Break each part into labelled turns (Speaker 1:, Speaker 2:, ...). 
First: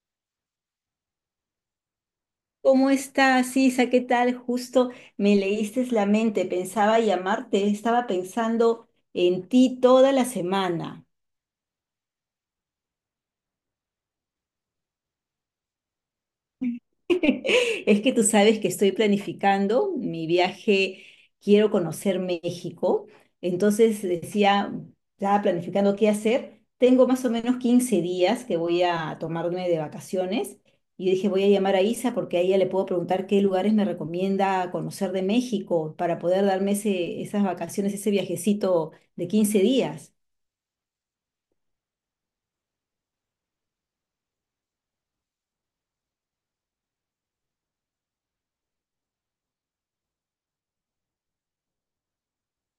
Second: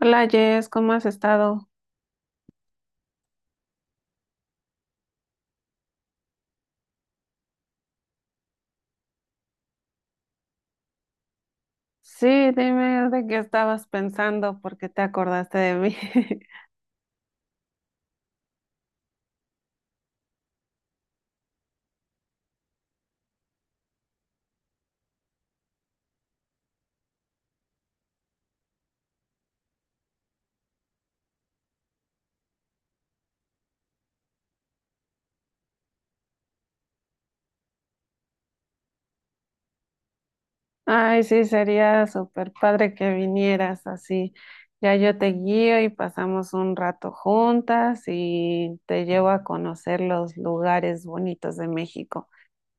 Speaker 1: Hola, Jess, ¿cómo has estado?
Speaker 2: ¿Cómo estás, Isa? ¿Qué tal? Justo me leíste la mente, pensaba llamarte, estaba pensando en ti toda la semana.
Speaker 1: Sí, dime de qué estabas pensando porque te acordaste de mí.
Speaker 2: Es que tú sabes que estoy planificando mi viaje, quiero conocer México, entonces decía, estaba planificando qué hacer. Tengo más o menos 15 días que voy a tomarme de vacaciones y dije, voy a llamar a Isa porque a ella le puedo preguntar qué lugares me recomienda conocer de México para poder darme esas vacaciones, ese viajecito de 15 días.
Speaker 1: Ay, sí, sería súper padre que vinieras así. Ya yo te guío y pasamos un rato juntas y te llevo a conocer los lugares bonitos de México.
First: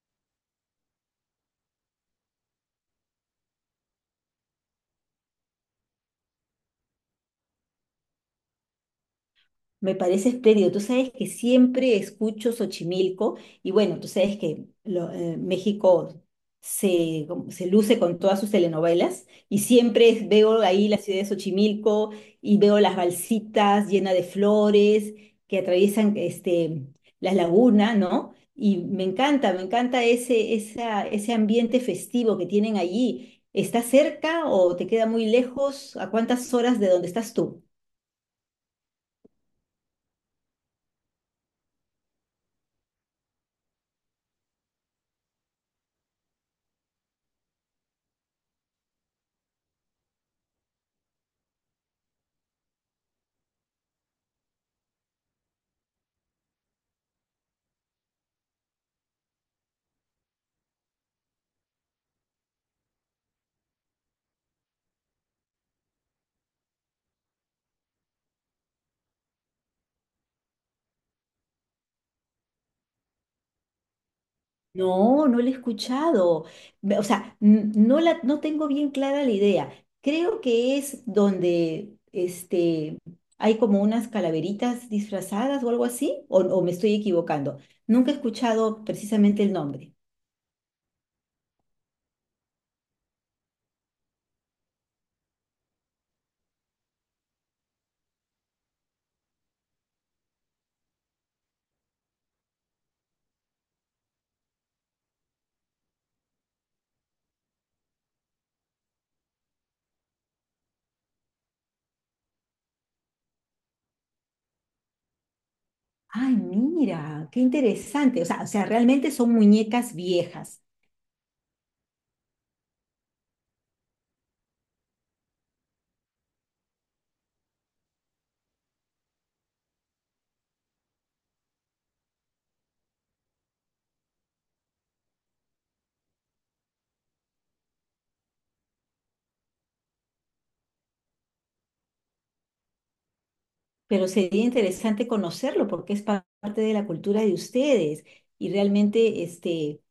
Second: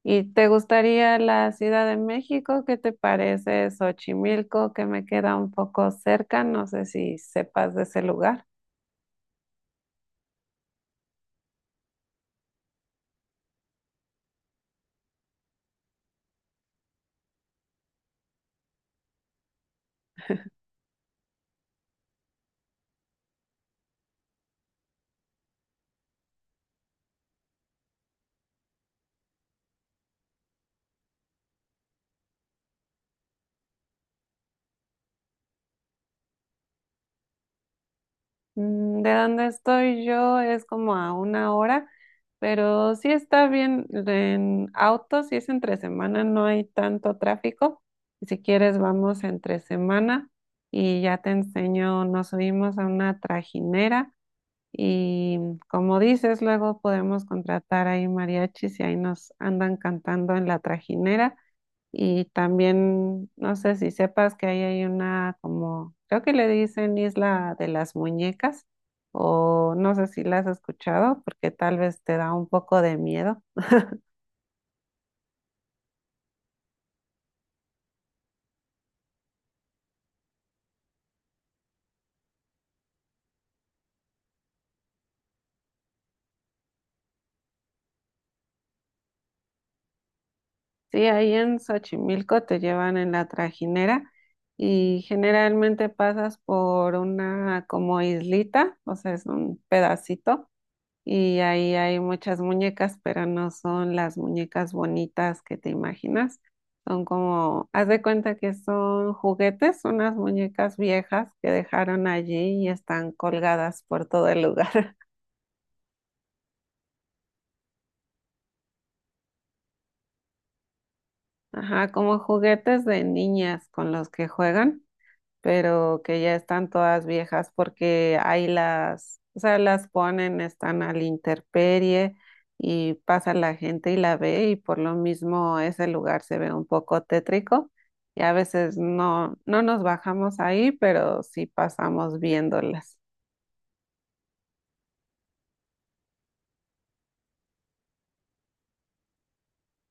Speaker 1: ¿Y te gustaría la Ciudad de México? ¿Qué te parece Xochimilco, que me queda un poco cerca? No sé si sepas de ese lugar.
Speaker 2: Me parece espléndido. Tú sabes que siempre escucho Xochimilco y bueno, tú sabes que México se luce con todas sus telenovelas y siempre veo ahí la ciudad de Xochimilco y veo las balsitas llenas de flores que atraviesan este, las lagunas, ¿no? Y me encanta ese ambiente festivo que tienen allí. ¿Está cerca o te queda muy lejos? ¿A cuántas horas de donde estás tú?
Speaker 1: De donde estoy yo es como a una hora, pero sí está bien en auto, si es entre semana no hay tanto tráfico. Y si quieres vamos entre semana y ya te enseño, nos subimos a una trajinera y, como dices, luego podemos contratar ahí mariachis y ahí nos andan cantando en la trajinera. Y también, no sé si sepas que ahí hay una, como, creo que le dicen Isla de las Muñecas, o no sé si la has escuchado, porque tal vez te da un poco de miedo.
Speaker 2: No, no la he escuchado. O sea, no tengo bien clara la idea. Creo que es donde este, hay como unas calaveritas disfrazadas o algo así, o me estoy equivocando. Nunca he escuchado precisamente el nombre.
Speaker 1: Sí, ahí en Xochimilco te llevan en la trajinera y generalmente pasas por una como islita, o sea, es un pedacito. Y ahí hay muchas muñecas, pero no son las muñecas bonitas que te imaginas. Son como, haz de cuenta que son juguetes, unas muñecas viejas que dejaron allí y están colgadas por todo el lugar.
Speaker 2: Ay, mira, qué interesante. O sea, realmente son muñecas viejas,
Speaker 1: Ajá, como juguetes de niñas con los que juegan, pero que ya están todas viejas porque ahí las, o sea, las ponen, están al intemperie, y pasa la gente y la ve y por lo mismo ese lugar se ve un poco tétrico, y a veces no, no nos bajamos ahí, pero sí pasamos viéndolas.
Speaker 2: pero sería interesante conocerlo porque es parte de la cultura de ustedes y realmente este,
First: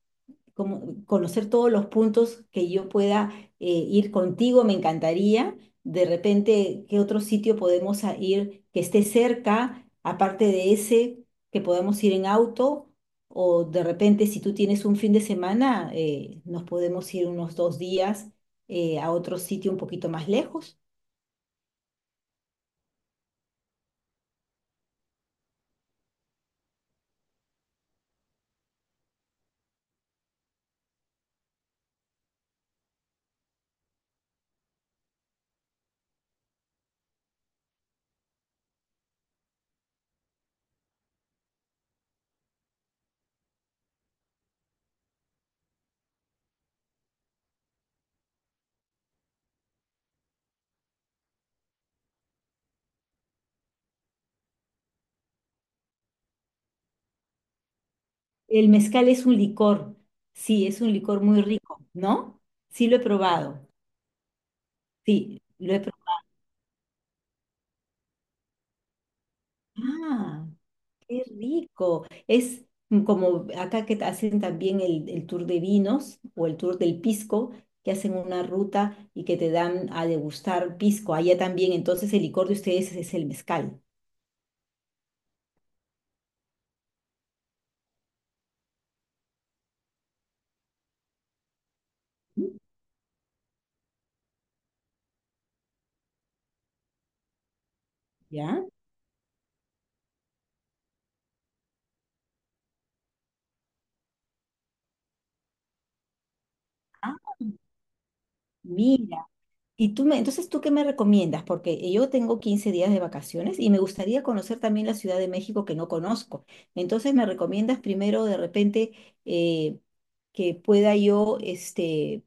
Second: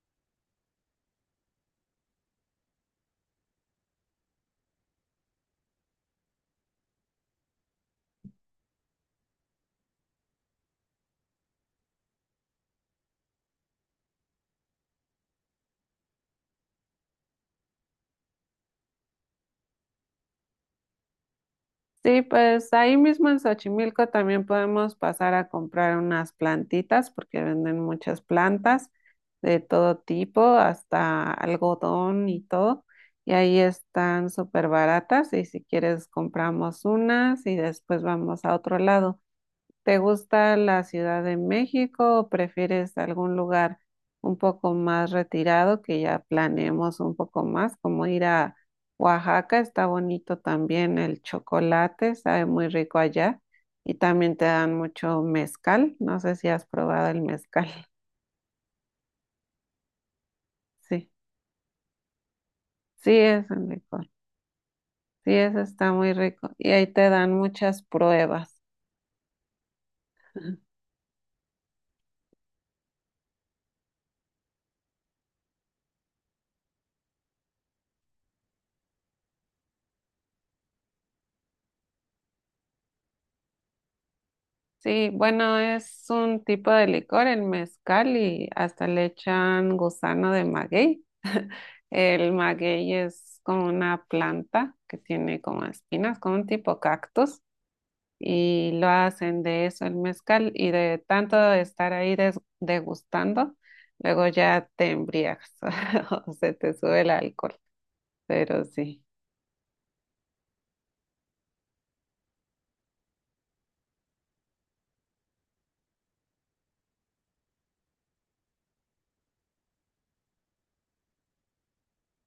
Speaker 2: como conocer todos los puntos que yo pueda, ir contigo, me encantaría. De repente, ¿qué otro sitio podemos ir que esté cerca, aparte de ese, que podamos ir en auto? O de repente, si tú tienes un fin de semana, nos podemos ir unos 2 días, a otro sitio un poquito más lejos.
Speaker 1: Sí, pues ahí mismo en Xochimilco también podemos pasar a comprar unas plantitas porque venden muchas plantas de todo tipo, hasta algodón y todo. Y ahí están súper baratas y si quieres compramos unas y después vamos a otro lado. ¿Te gusta la Ciudad de México o prefieres algún lugar un poco más retirado que ya planeemos un poco más, como ir a Oaxaca? Está bonito también el chocolate, sabe muy rico allá, y también te dan mucho mezcal. No sé si has probado el mezcal.
Speaker 2: El mezcal es un licor, sí, es un
Speaker 1: Sí,
Speaker 2: licor muy rico, ¿no? Sí, lo he
Speaker 1: sí es
Speaker 2: probado,
Speaker 1: un licor. Sí,
Speaker 2: sí,
Speaker 1: eso
Speaker 2: lo he
Speaker 1: está
Speaker 2: probado.
Speaker 1: muy rico y ahí te dan muchas pruebas.
Speaker 2: Ah. Qué rico. Es como acá que hacen también el tour de vinos o el tour del pisco, que hacen una ruta y que te dan a degustar pisco. Allá también, entonces el licor de ustedes es el mezcal.
Speaker 1: Sí, bueno, es un tipo de licor, el mezcal, y hasta le echan gusano de maguey. El maguey es como una planta que tiene como espinas, como un tipo cactus,
Speaker 2: ¿Ya?
Speaker 1: y lo hacen de eso el mezcal, y de tanto estar ahí degustando, luego ya te embriagas o se te sube el
Speaker 2: Ah,
Speaker 1: alcohol, pero sí.
Speaker 2: mira. Y entonces, ¿tú qué me recomiendas? Porque yo tengo 15 días de vacaciones y me gustaría conocer también la Ciudad de México que no conozco. Entonces, ¿me recomiendas primero de repente, eh, que pueda yo, este,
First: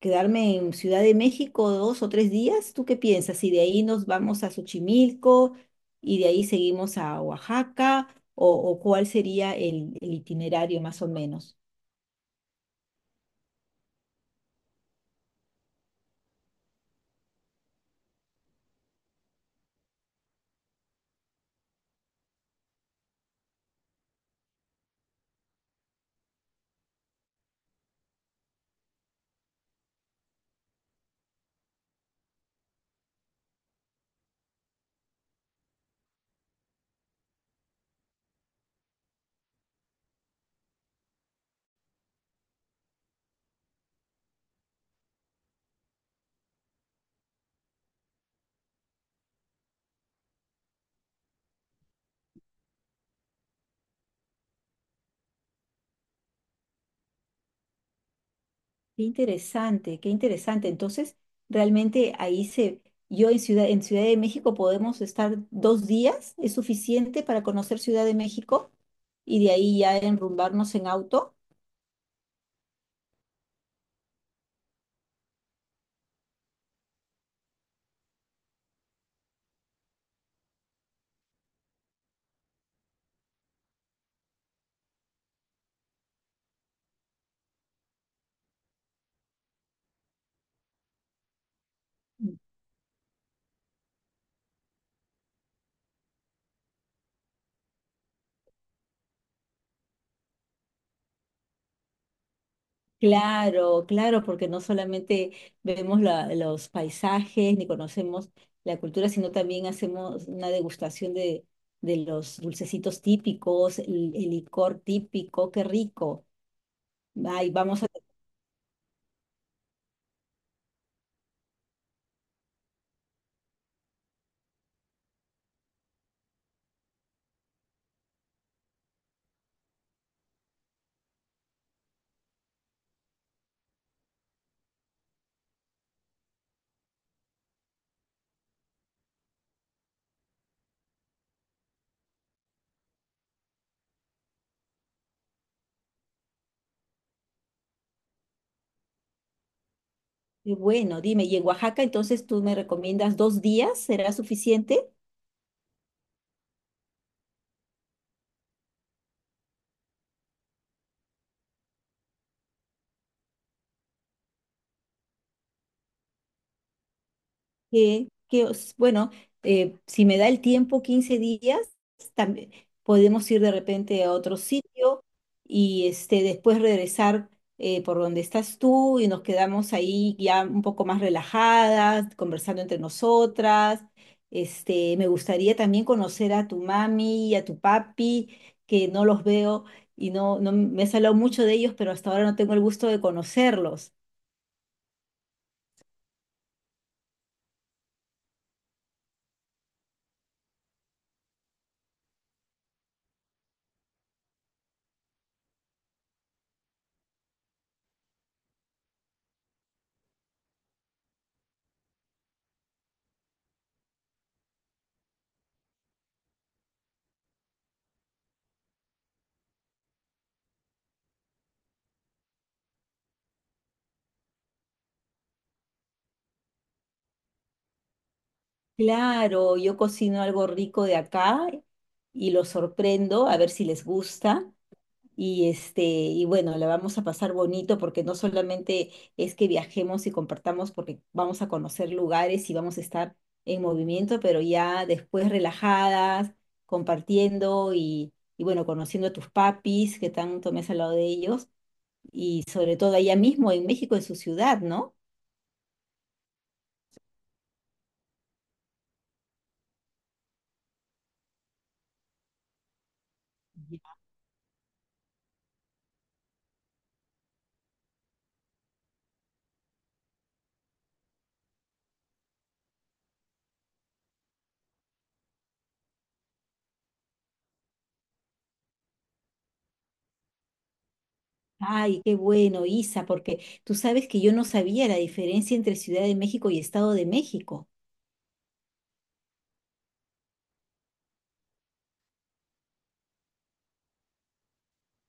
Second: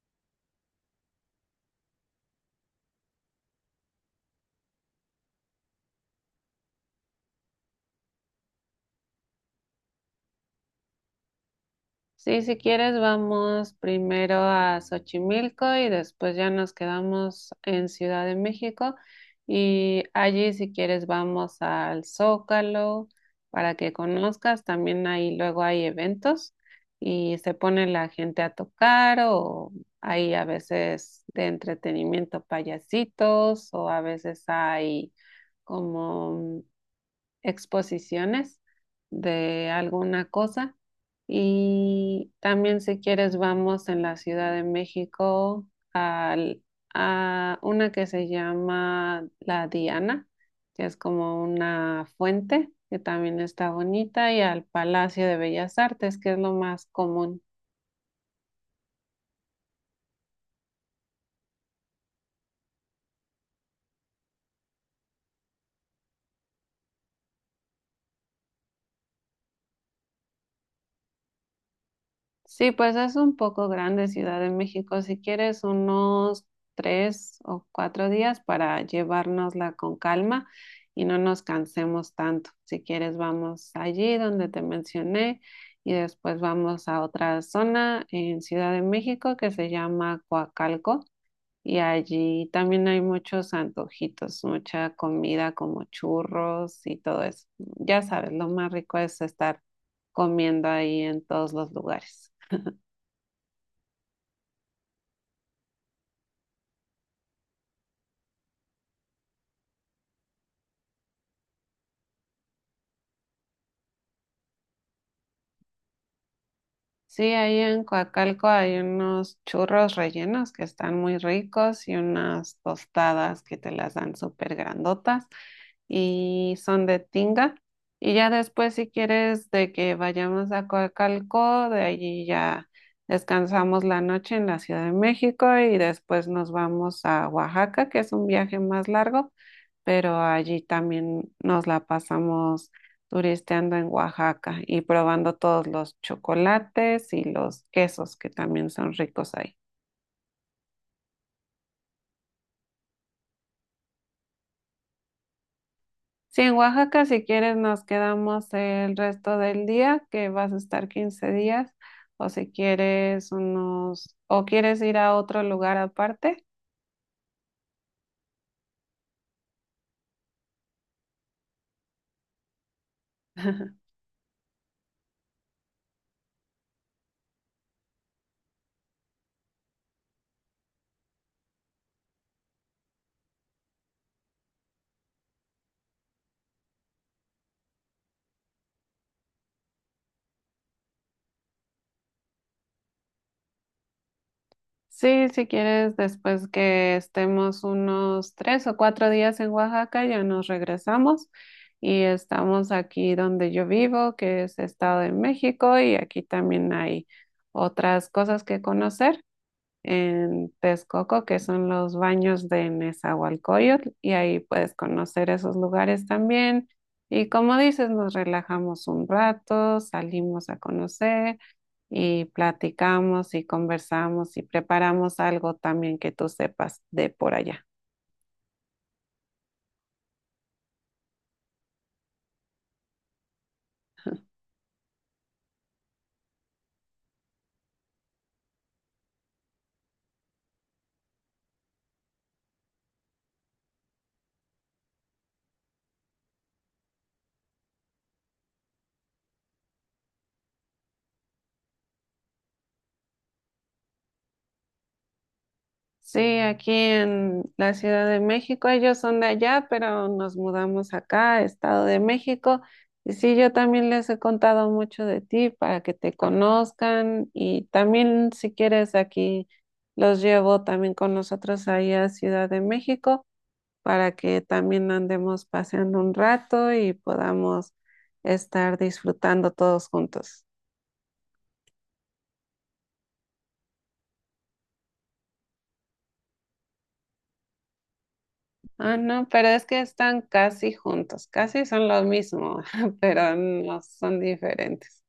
Speaker 2: quedarme en Ciudad de México 2 o 3 días? ¿Tú qué piensas? Si de ahí nos vamos a Xochimilco y de ahí seguimos a Oaxaca, o cuál sería el itinerario más o menos.
Speaker 1: Sí, si quieres, vamos primero a Xochimilco y después ya nos quedamos en Ciudad de México. Y allí, si quieres, vamos al Zócalo para que conozcas. También ahí luego hay eventos y se pone la gente a tocar, o hay a veces de entretenimiento payasitos, o a veces hay como exposiciones de alguna cosa. Y también si quieres vamos en la Ciudad de México al- a una que se llama La Diana, que es como una fuente que también está bonita, y al Palacio de Bellas Artes, que es lo más común.
Speaker 2: Qué interesante, qué interesante. Entonces, realmente ahí se, yo en en Ciudad de México podemos estar 2 días, ¿es suficiente para conocer Ciudad de México? Y de ahí ya enrumbarnos en auto.
Speaker 1: Sí, pues es un poco grande Ciudad de México. Si quieres, unos 3 o 4 días para llevárnosla con calma y no nos cansemos tanto. Si quieres, vamos allí donde te mencioné y después vamos a otra zona en Ciudad de México que se llama Coacalco, y allí también hay muchos antojitos, mucha comida como churros y todo eso. Ya sabes, lo más rico es estar comiendo ahí en todos los lugares.
Speaker 2: Claro, claro, porque no solamente vemos los paisajes ni conocemos la cultura, sino también hacemos una degustación de los dulcecitos típicos, el licor típico, qué rico.
Speaker 1: Sí,
Speaker 2: Ay,
Speaker 1: ahí
Speaker 2: vamos
Speaker 1: en
Speaker 2: a...
Speaker 1: Coacalco hay unos churros rellenos que están muy ricos y unas tostadas que te las dan súper grandotas y son de tinga. Y ya después, si quieres, de que vayamos a Coacalco, de allí ya descansamos la noche en la Ciudad de México y después nos vamos a Oaxaca, que es un viaje más largo, pero allí también nos la pasamos turisteando en Oaxaca y probando todos los chocolates y los quesos que también son ricos ahí.
Speaker 2: Qué bueno, dime, ¿y en Oaxaca entonces tú me recomiendas 2 días? ¿Será suficiente?
Speaker 1: Sí, en Oaxaca, si quieres, nos quedamos el resto del día, que vas a estar 15 días, o si quieres unos, o quieres ir a otro lugar aparte.
Speaker 2: Bueno, si me da el tiempo, 15 días, también podemos ir de repente a otro sitio y este, después regresar, por donde estás tú y nos quedamos ahí ya un poco más relajadas, conversando entre nosotras. Este, me gustaría también conocer a tu mami y a tu papi, que no los veo y no me has hablado mucho de ellos, pero hasta ahora no tengo el gusto de conocerlos.
Speaker 1: Sí, si quieres, después que estemos unos 3 o 4 días en Oaxaca, ya nos regresamos y estamos aquí donde yo vivo, que es Estado de México, y aquí también hay otras cosas que conocer en Texcoco, que son los baños de Nezahualcóyotl, y ahí puedes conocer esos lugares también. Y como dices, nos relajamos un rato, salimos a conocer y platicamos y conversamos y preparamos algo también que tú sepas de por allá.
Speaker 2: Claro, yo cocino algo rico de acá y los sorprendo a ver si les gusta. Y este, y bueno, la vamos a pasar bonito porque no solamente es que viajemos y compartamos porque vamos a conocer lugares y vamos a estar en movimiento, pero ya después relajadas, compartiendo y bueno, conociendo a tus papis que tanto me has hablado de ellos y sobre todo allá mismo en México, en su ciudad, ¿no?
Speaker 1: Sí, aquí en la Ciudad de México, ellos son de allá, pero nos mudamos acá, Estado de México. Y sí, yo también les he contado mucho de ti para que te conozcan, y también si quieres aquí los llevo también con nosotros ahí a Ciudad de México para que también andemos paseando un rato y podamos estar disfrutando todos juntos.
Speaker 2: Ay, qué bueno, Isa, porque tú sabes que yo no sabía la diferencia entre Ciudad de México y Estado de México.
Speaker 1: Ah, no, pero es que están casi juntos, casi son los mismos, pero no son diferentes.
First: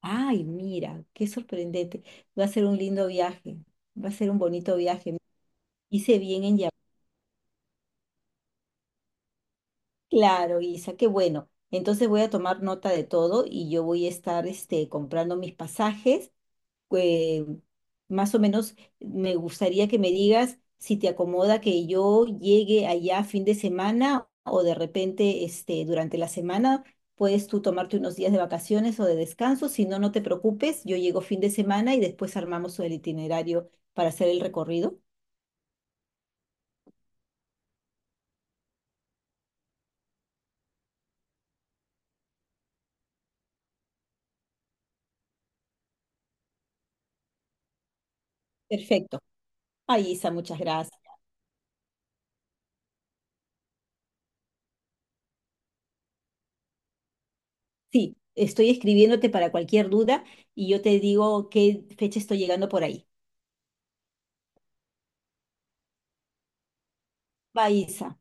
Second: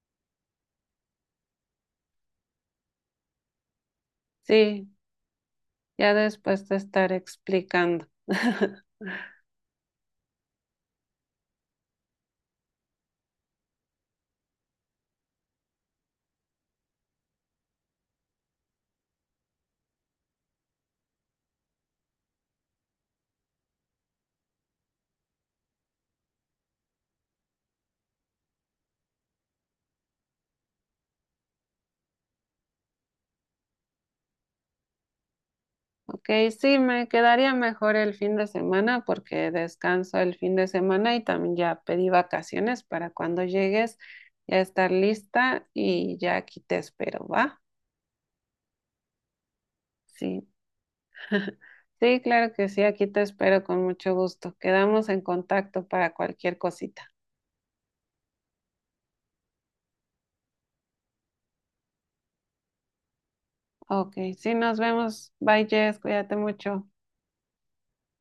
Speaker 2: Ay, mira, qué sorprendente. Va a ser un lindo viaje, va a ser un bonito
Speaker 1: Sí,
Speaker 2: viaje.
Speaker 1: ya
Speaker 2: Hice bien en
Speaker 1: después
Speaker 2: llamar.
Speaker 1: te estaré explicando.
Speaker 2: Claro, Isa, qué bueno. Entonces voy a tomar nota de todo y yo voy a estar este, comprando mis pasajes, eh, más o menos me gustaría que me digas si te acomoda que yo llegue allá fin de semana o de repente este, durante la semana. Puedes tú tomarte unos días de vacaciones o de descanso. Si no, no te preocupes. Yo llego fin de semana y después armamos el itinerario para hacer el recorrido.
Speaker 1: Ok, sí, me quedaría mejor el fin de semana porque descanso el fin de semana y también ya pedí vacaciones para cuando llegues ya estar lista, y ya aquí te espero, ¿va?
Speaker 2: Perfecto. Ay, Isa,
Speaker 1: Sí.
Speaker 2: muchas gracias.
Speaker 1: Sí, claro que sí, aquí te espero con mucho gusto. Quedamos en contacto para cualquier cosita.
Speaker 2: Sí, estoy escribiéndote para cualquier duda y yo te digo qué fecha estoy llegando por ahí.
Speaker 1: Ok, sí, nos vemos. Bye, Jess, cuídate mucho.
Speaker 2: Va, Isa.